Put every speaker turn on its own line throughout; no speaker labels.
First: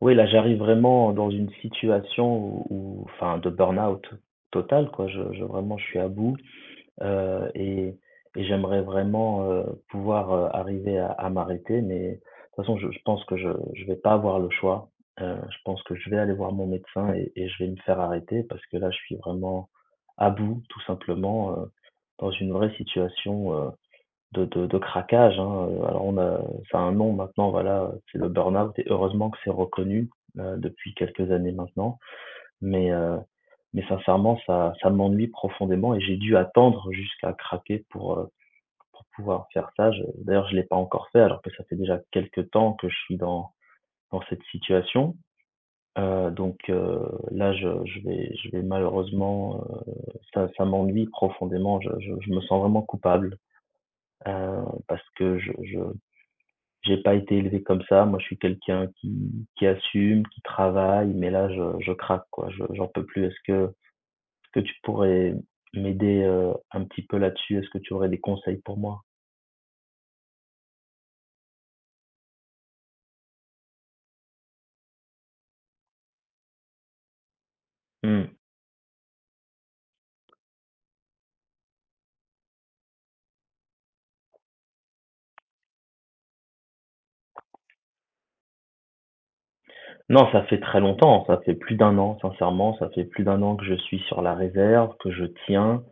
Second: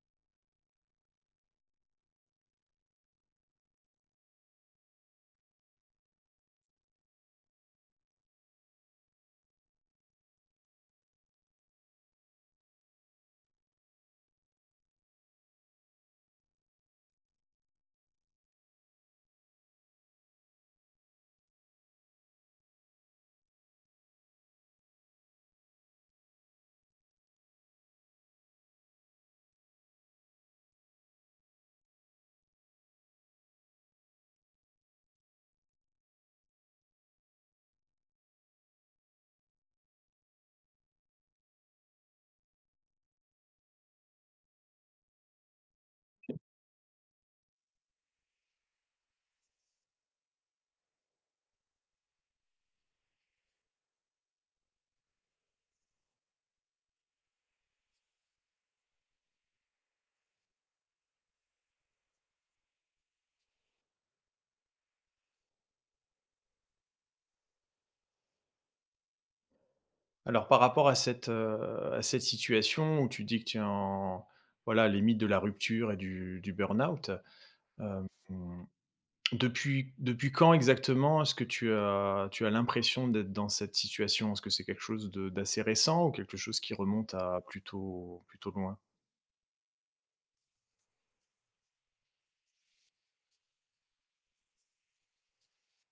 Oui, là, j'arrive vraiment dans une situation où enfin, de burn-out total, quoi. Je vraiment, je suis à bout, et j'aimerais vraiment, pouvoir, arriver à m'arrêter, mais de toute façon, je pense que je vais pas avoir le choix. Je pense que je vais aller voir mon médecin et je vais me faire arrêter parce que là, je suis vraiment à bout, tout simplement, dans une vraie situation, de craquage, hein, alors on a ça a un nom maintenant, voilà, c'est le burn-out et heureusement que c'est reconnu, depuis quelques années maintenant. Mais heu, mais sincèrement, ça m'ennuie profondément et j'ai dû attendre jusqu'à craquer pour pouvoir faire ça. Je d'ailleurs, je l'ai pas encore fait alors que ça fait déjà quelque temps que je suis dans cette situation. Donc là, je vais malheureusement, ça m'ennuie profondément. Je me sens vraiment coupable, heu, parce que je J'ai pas été élevé comme ça. Moi, je suis quelqu'un qui assume, qui travaille, mais là, je craque, quoi. Je j'en peux plus. Est-ce que tu pourrais m'aider, un petit peu là-dessus? Est-ce que tu aurais des conseils pour moi?
Alors par rapport à cette situation où tu dis que tu es en voilà, limite de la rupture et du burn-out, hem,
Mmh.
depuis quand exactement est-ce que tu as l'impression d'être dans cette situation? Est-ce que c'est quelque chose de d'assez récent ou quelque chose qui remonte à plutôt loin?
Non, ça fait très longtemps. Ça fait plus d'un an, sincèrement, ça fait plus d'un an que je suis sur la réserve, que je tiens,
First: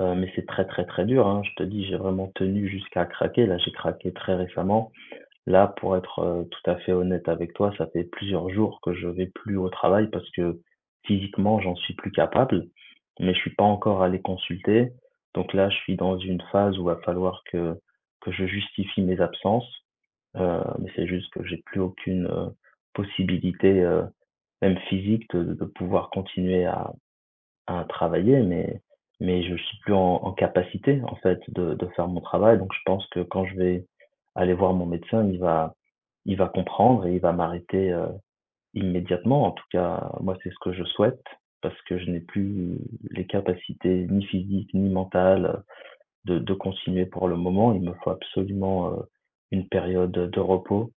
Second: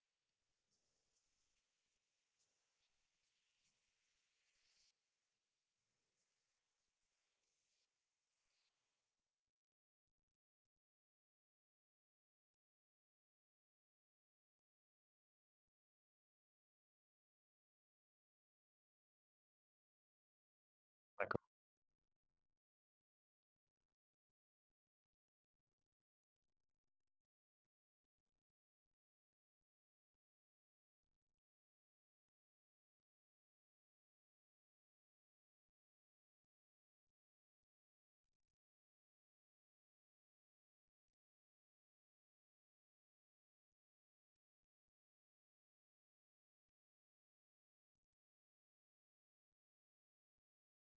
mais c'est très, très, très dur, hein. Je te dis, j'ai vraiment tenu jusqu'à craquer. Là, j'ai craqué très récemment. Là, pour être, tout à fait honnête avec toi, ça fait plusieurs jours que je vais plus au travail parce que physiquement, j'en suis plus capable, mais je suis pas encore allé consulter. Donc là, je suis dans une phase où va falloir que je justifie mes absences, mais c'est juste
D'accord.
que j'ai plus aucune, possibilité, même physique de pouvoir continuer à travailler, mais je suis plus en capacité, en fait, de faire mon travail. Donc je pense que quand je vais aller voir mon médecin, il va comprendre et il va m'arrêter, immédiatement. En tout cas, moi, c'est ce que je souhaite parce que je n'ai plus les capacités ni physiques ni mentales de continuer pour le moment. Il me faut absolument, une période de repos.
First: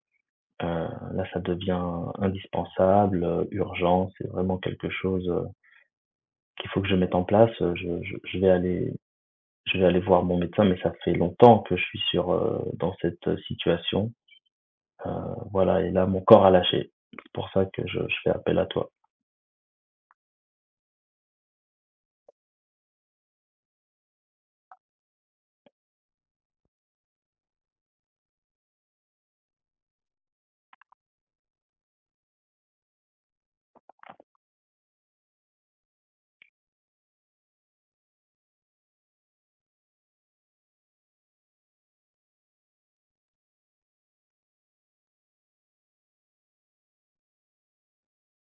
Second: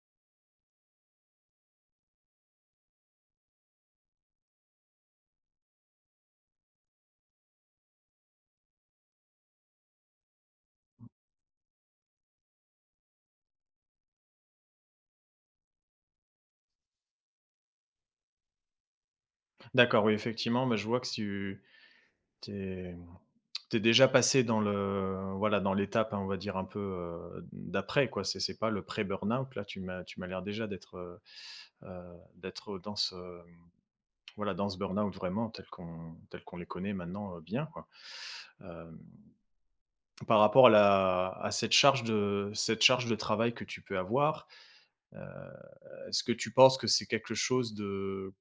Là, ça devient indispensable, urgent. C'est vraiment quelque chose, qu'il faut que je mette en place. Je vais aller voir mon médecin, mais ça fait longtemps que je suis sur, dans cette situation. Heu, voilà et là, mon corps a lâché. C'est pour ça que je fais appel à toi.
D'accord, oui, effectivement, bah, je vois que tu t'es déjà passé dans le voilà, dans l'étape, hein, on va dire, un peu, d'après, quoi. C'est pas le pré burnout là, tu m'as l'air déjà d'être, d'être dans ce voilà, dans ce burn-out vraiment tel qu'on les connaît maintenant, bien quoi. Hem, Par rapport à la à cette charge de travail que tu peux avoir, heu, est-ce que tu penses que c'est quelque chose de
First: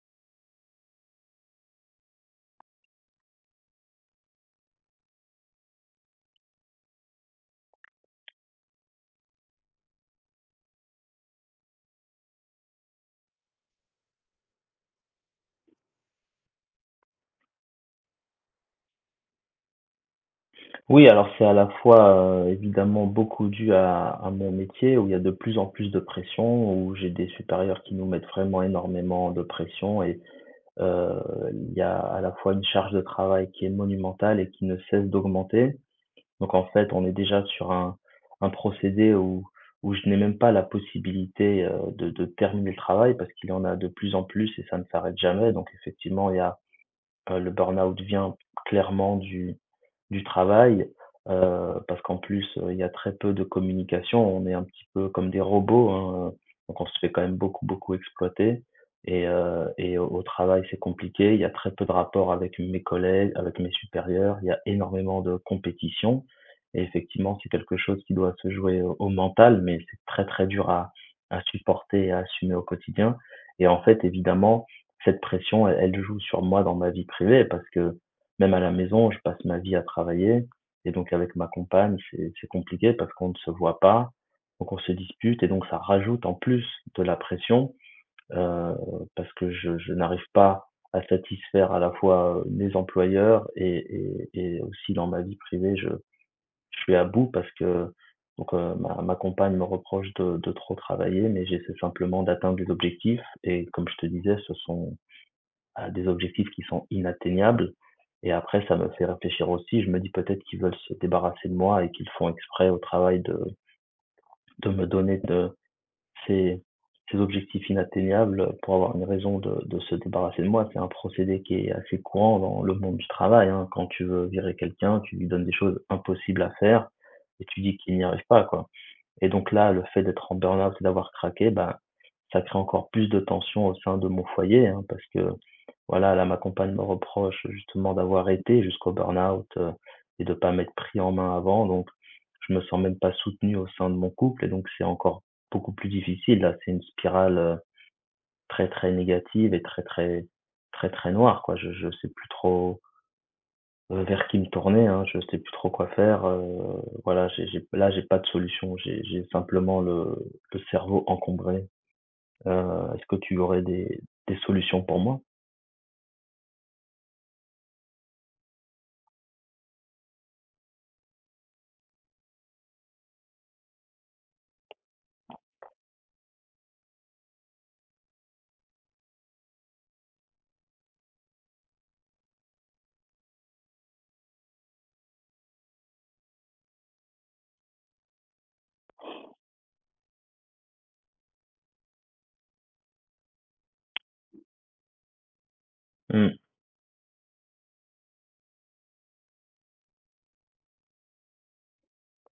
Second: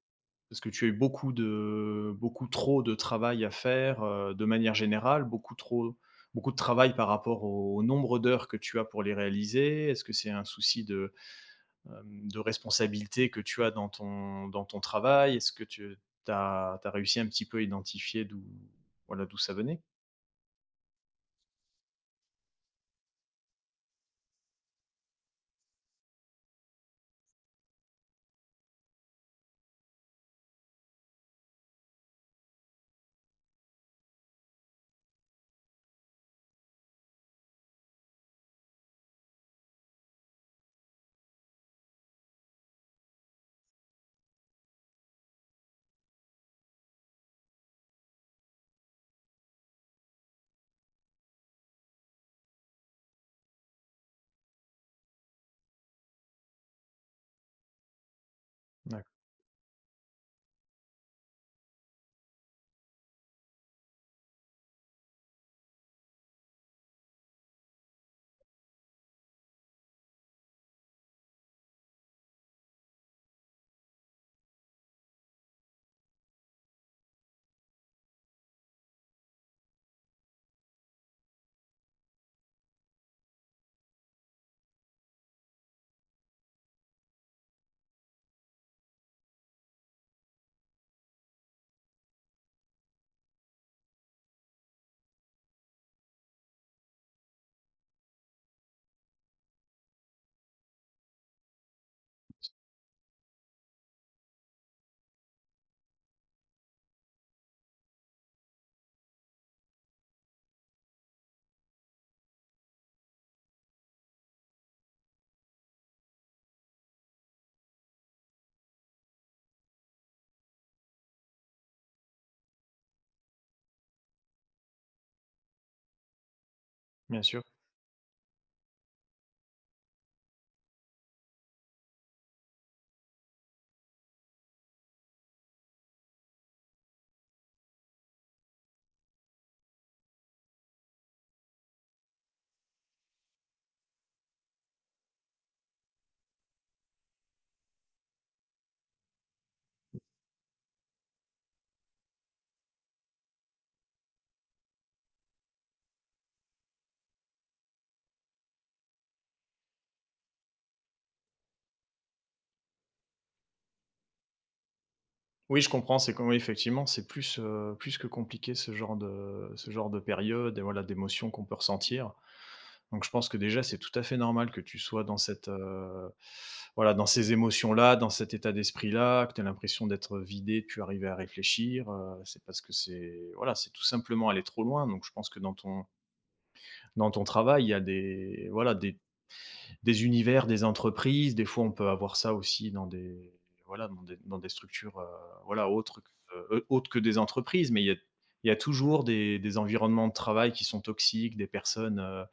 est-ce que tu as eu beaucoup de beaucoup trop de travail à faire, de manière générale? Beaucoup trop beaucoup de travail par rapport au nombre d'heures que tu as pour les réaliser? Est-ce que c'est un souci de de responsabilité que tu as dans ton travail? Est-ce que tu as réussi un petit peu à identifier d'où voilà, d'où ça venait?
Oui, alors c'est à la fois, évidemment beaucoup dû à mon métier où il y a de plus en plus de pression, où j'ai des supérieurs qui nous mettent vraiment énormément de pression et heu, il y a à la fois une charge de travail qui est monumentale et qui ne cesse d'augmenter. Donc en fait, on est déjà sur un procédé où je n'ai même pas la possibilité, de terminer le travail parce qu'il y en a de plus en plus et ça ne s'arrête jamais. Donc effectivement, il y a le burn-out vient clairement du travail, parce qu'en plus, il y a très peu de communication. On est un petit peu comme des robots, hein, donc on se fait quand même beaucoup, beaucoup exploiter
D'acc
et au travail, c'est compliqué. Il y a très peu de rapport avec mes collègues, avec mes supérieurs. Il y a énormément de compétition et effectivement, c'est quelque chose qui doit se jouer au mental, mais c'est très, très dur à supporter et à assumer au quotidien et en fait, évidemment cette pression, elle joue sur moi dans ma vie privée parce que même à la maison, je passe ma vie à travailler et donc avec ma compagne, c'est compliqué parce qu'on ne se voit pas, donc on se dispute et donc ça rajoute en plus de la pression, heu, parce que je n'arrive pas à satisfaire à la fois, mes employeurs et aussi dans ma vie privée, je suis à bout parce que ma compagne me reproche de trop travailler mais j'essaie simplement d'atteindre des objectifs et comme je te disais, ce sont à des objectifs qui sont inatteignables. Et après, ça me fait réfléchir aussi. Je me dis peut-être qu'ils veulent se débarrasser de moi et qu'ils font exprès au travail de me donner de ces, ces objectifs inatteignables pour avoir une raison de se débarrasser de moi. C'est un procédé qui est assez courant dans le monde du travail, hein. Quand tu veux virer quelqu'un, tu lui donnes des choses impossibles à faire
bien sûr.
et tu dis qu'il n'y arrive pas, quoi. Et donc là, le fait d'être en burn-out et d'avoir craqué, bah, ça crée encore plus de tension au sein de mon foyer, hein, parce que voilà, là, ma compagne me reproche justement d'avoir été jusqu'au burn-out et de pas m'être pris en main avant. Donc, je me sens même pas soutenu au sein de mon couple et donc c'est encore beaucoup plus difficile. Là, c'est une spirale très, très négative et très, très, très, très noire, quoi. Je sais plus trop vers qui me tourner, hein, je sais plus trop quoi faire, voilà, j'ai là, j'ai pas de solution, j'ai simplement le cerveau encombré. Heu, Est-ce que tu aurais des solutions pour moi?
Oui, je comprends, c'est comme oui, effectivement, c'est plus, plus que compliqué ce genre de période et voilà, d'émotions qu'on peut ressentir. Donc je pense que déjà, c'est tout à fait normal que tu sois dans cette, voilà, dans ces émotions-là, dans cet état d'esprit-là, que tu as l'impression d'être vidé, de plus arriver à réfléchir, c'est parce que c'est voilà, c'est tout simplement aller trop loin. Donc je pense que Dans ton travail, il y a des voilà, des univers, des entreprises, des fois, on peut avoir ça aussi dans des voilà, dans des structures, voilà,
Mmh.
autres que des entreprises, mais il y a toujours des environnements de travail qui sont toxiques, des personnes,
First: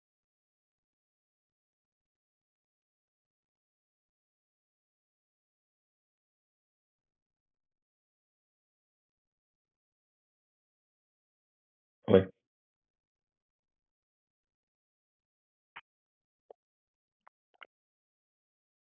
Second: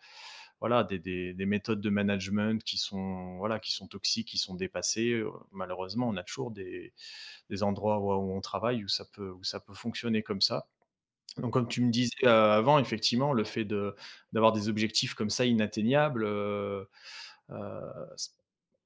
voilà, des méthodes de management qui sont, voilà, qui sont toxiques, qui sont dépassées, malheureusement, on a toujours des endroits où on travaille où ça peut fonctionner comme ça. Donc, comme tu me disais,
Ouais,
avant, effectivement, le fait de d'avoir des objectifs comme ça inatteignables, heu, s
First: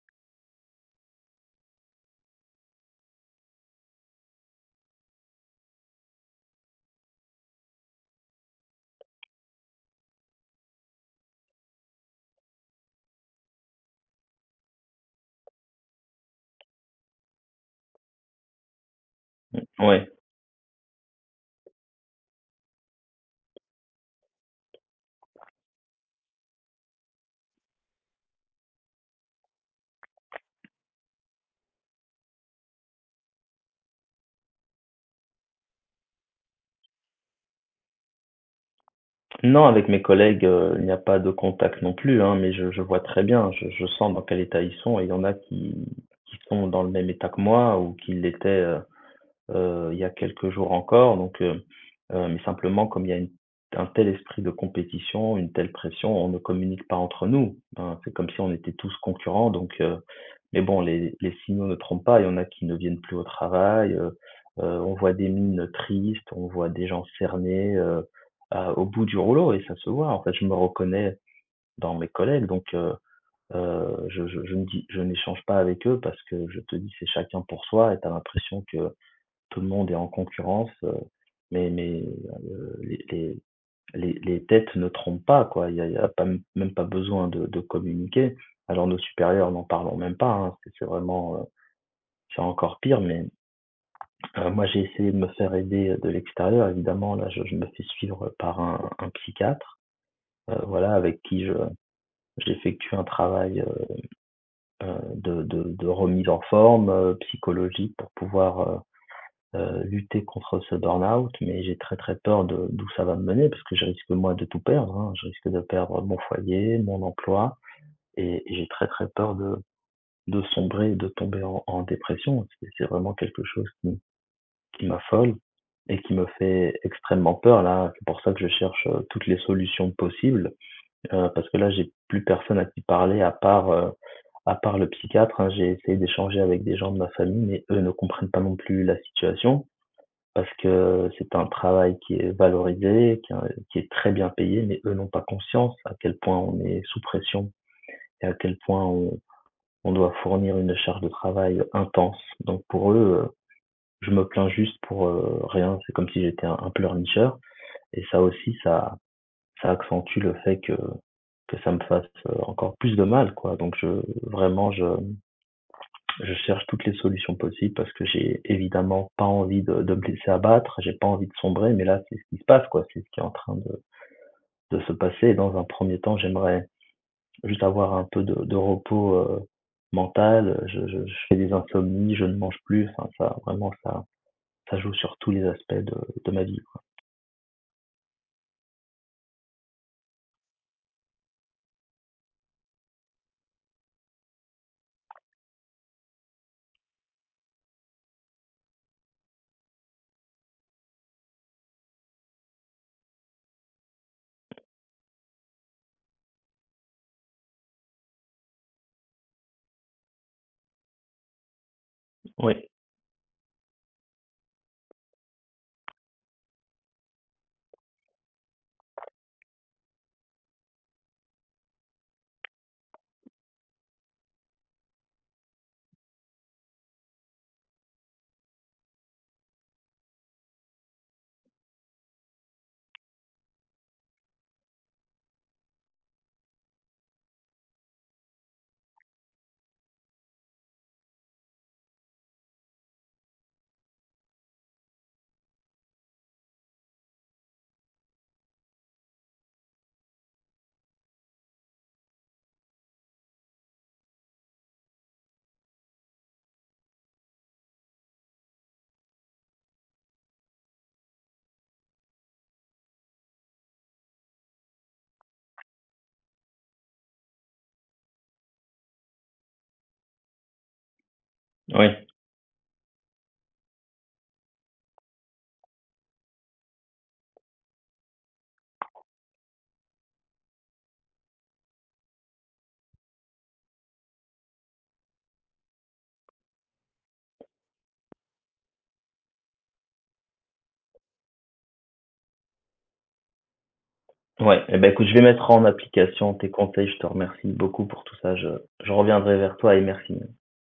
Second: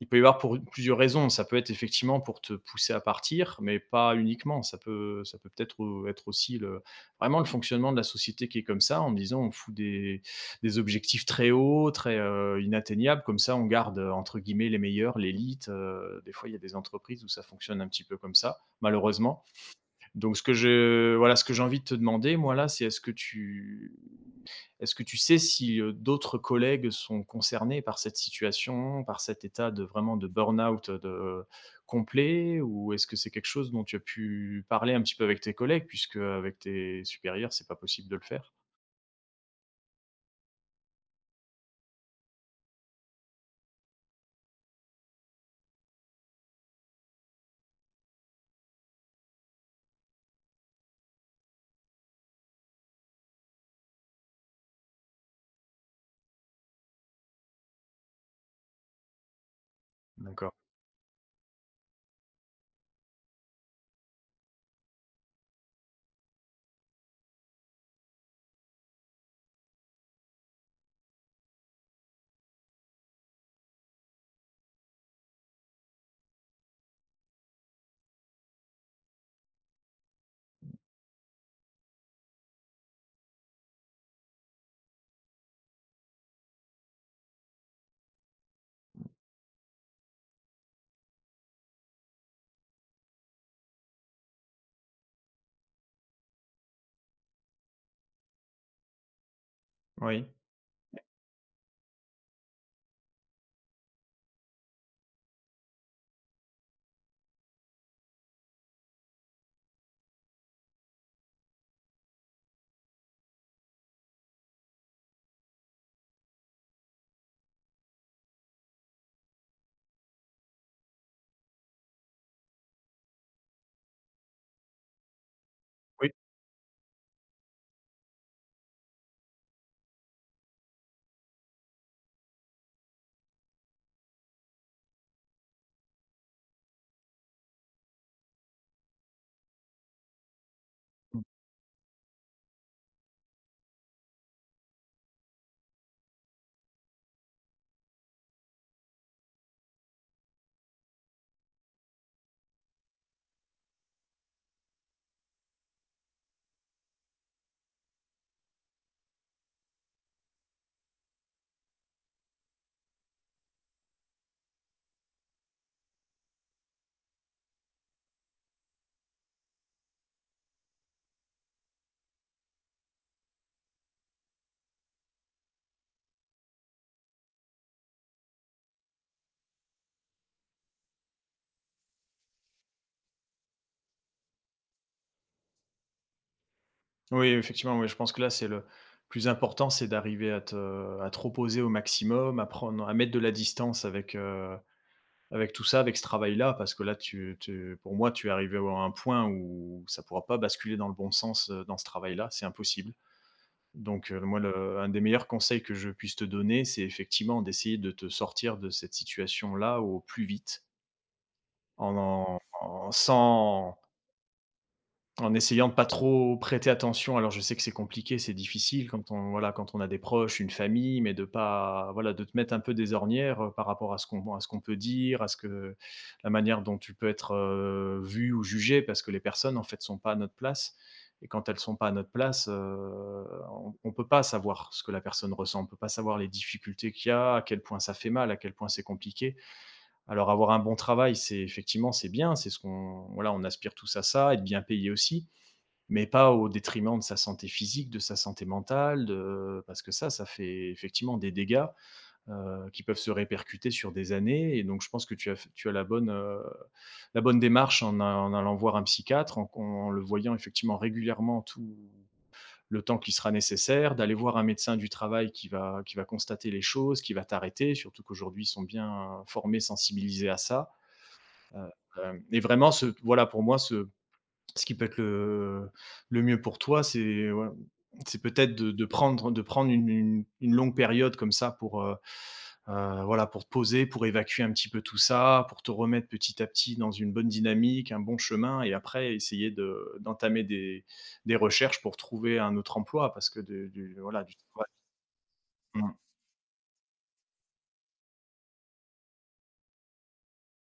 il peut y avoir pour plusieurs raisons. Ça peut être effectivement pour te pousser à partir, mais pas uniquement. Ça peut peut-être, être aussi le vraiment le fonctionnement de la société qui est comme ça, en disant: «On fout des objectifs très hauts, très, inatteignables, comme ça on garde, entre guillemets «les meilleurs», l'élite»». Des fois, il y a des entreprises où ça fonctionne un petit peu comme ça, malheureusement.
ouais.
Donc ce que je voilà, ce que j'ai envie de te demander, moi, là, c'est est-ce que tu sais si, d'autres collègues sont concernés par cette situation, par cet état de vraiment de burn-out, de complet? Ou est-ce que c'est quelque chose dont tu as pu parler un petit peu avec tes collègues puisque, avec tes supérieurs, c'est pas possible de le faire?
Non, avec mes collègues, il n'y a pas de contact non plus, hein, mais je vois très bien, je sens dans quel état ils sont et il y en a qui sont dans le même état que moi ou qui l'étaient, il y a quelques jours encore mais simplement comme il y a une un tel esprit de compétition, une telle pression, on ne communique pas entre nous, hein. C'est comme si on était tous concurrents donc
D'accord.
mais bon, les signaux ne trompent pas. Il y en a qui ne viennent plus au travail, on voit des mines tristes, on voit des gens cernés, à au bout du rouleau et ça se voit. En fait, je me reconnais dans mes collègues donc je ne dis je n'échange pas avec eux parce que je te dis, c'est chacun pour soi et tu as l'impression que tout le monde est en concurrence, mais heu, les les les têtes ne trompent pas, quoi. Il y a pas même pas besoin de communiquer. Alors nos supérieurs, n'en parlons même pas, hein, c'est vraiment, c'est encore pire, mais moi, j'ai essayé de me faire aider, de l'extérieur. Évidemment, là, je me fais suivre par un psychiatre,
Oui.
voilà, avec qui je j'effectue un travail, de remise en forme, psychologique pour pouvoir, lutter contre ce burn-out. Mais j'ai très, très peur de d'où ça va me mener parce que je risque, moi, de tout perdre, hein. Je risque de perdre mon foyer, mon emploi et j'ai très, très peur de sombrer et de tomber en dépression. C'est vraiment quelque chose qui m'affole et
Oui.
qui me fait extrêmement peur là. C'est pour ça que je cherche, toutes les solutions possibles, parce que là, j'ai plus personne à qui parler à part le psychiatre, hein. J'ai essayé d'échanger avec des gens de ma famille, mais eux ne comprennent pas non plus la situation parce que
Mmh.
c'est un travail qui est valorisé, qui est très bien payé, mais eux n'ont pas conscience à quel point on est sous pression et à quel point on doit fournir une charge de travail intense. Donc pour eux, je me plains juste pour, rien, c'est comme si j'étais un pleurnicheur et ça aussi, ça accentue le fait que ça me fasse, encore plus de mal, quoi. Donc je vraiment, je cherche toutes les solutions possibles parce que j'ai évidemment pas envie de me laisser abattre, j'ai pas envie de sombrer, mais là, c'est ce qui se passe, quoi, c'est ce qui est en train de se passer. Et dans un premier temps, j'aimerais juste avoir un peu de repos, mental. Je fais des insomnies, je ne mange plus, enfin ça, vraiment, ça joue sur tous les aspects de ma vie.
Oui, effectivement, oui, je pense que là, c'est le plus important, c'est d'arriver à te reposer au maximum, à prendre à mettre de la distance avec, avec tout ça, avec ce travail-là, parce que là, tu pour moi, tu es arrivé à un point où ça pourra pas basculer dans le bon sens, dans ce travail-là, c'est impossible. Donc moi, le un des meilleurs conseils que je puisse te donner, c'est effectivement d'essayer de te sortir de cette situation-là au plus vite en en
Oui,
en- sans en essayant de pas trop prêter attention. Alors je sais que c'est compliqué, c'est difficile quand on voilà, quand on a des proches, une famille, mais de pas voilà, de te mettre un peu des ornières, par rapport à ce qu'on peut dire, à ce que la manière dont tu peux être, vu ou jugé parce que les personnes en fait sont pas à notre place et quand elles sont pas à notre place, on peut pas savoir ce que la personne ressent. On peut pas savoir les difficultés qu'il y a, à quel point ça fait mal, à quel point c'est compliqué. Alors avoir un bon travail, c'est effectivement, c'est bien, c'est ce qu'on voilà, on aspire tous à ça, être bien payé aussi mais pas au détriment de sa santé physique, de sa santé mentale, de parce que ça fait effectivement des dégâts, qui peuvent se répercuter sur des années et donc je pense que tu as la bonne démarche en allant voir un psychiatre, en le voyant effectivement régulièrement tout le temps qui sera nécessaire, d'aller voir un médecin du travail qui va constater les choses, qui va t'arrêter, surtout qu'aujourd'hui, ils sont bien formés, sensibilisés à ça,
oui,
hem et vraiment ce voilà, pour moi, ce qui peut être le mieux pour toi, c'est ouais, c'est peut-être de prendre une une longue période comme ça pour, voilà, pour te poser, pour évacuer un petit peu tout ça, pour te remettre petit à petit dans une bonne dynamique, un bon chemin et après essayer de d'entamer des recherches pour trouver un autre emploi parce que de du voilà, du
ouais.
travail
Et ben écoute, je vais mettre en
mmh.
application tes conseils. Je te remercie beaucoup pour tout ça. Je reviendrai vers toi et merci.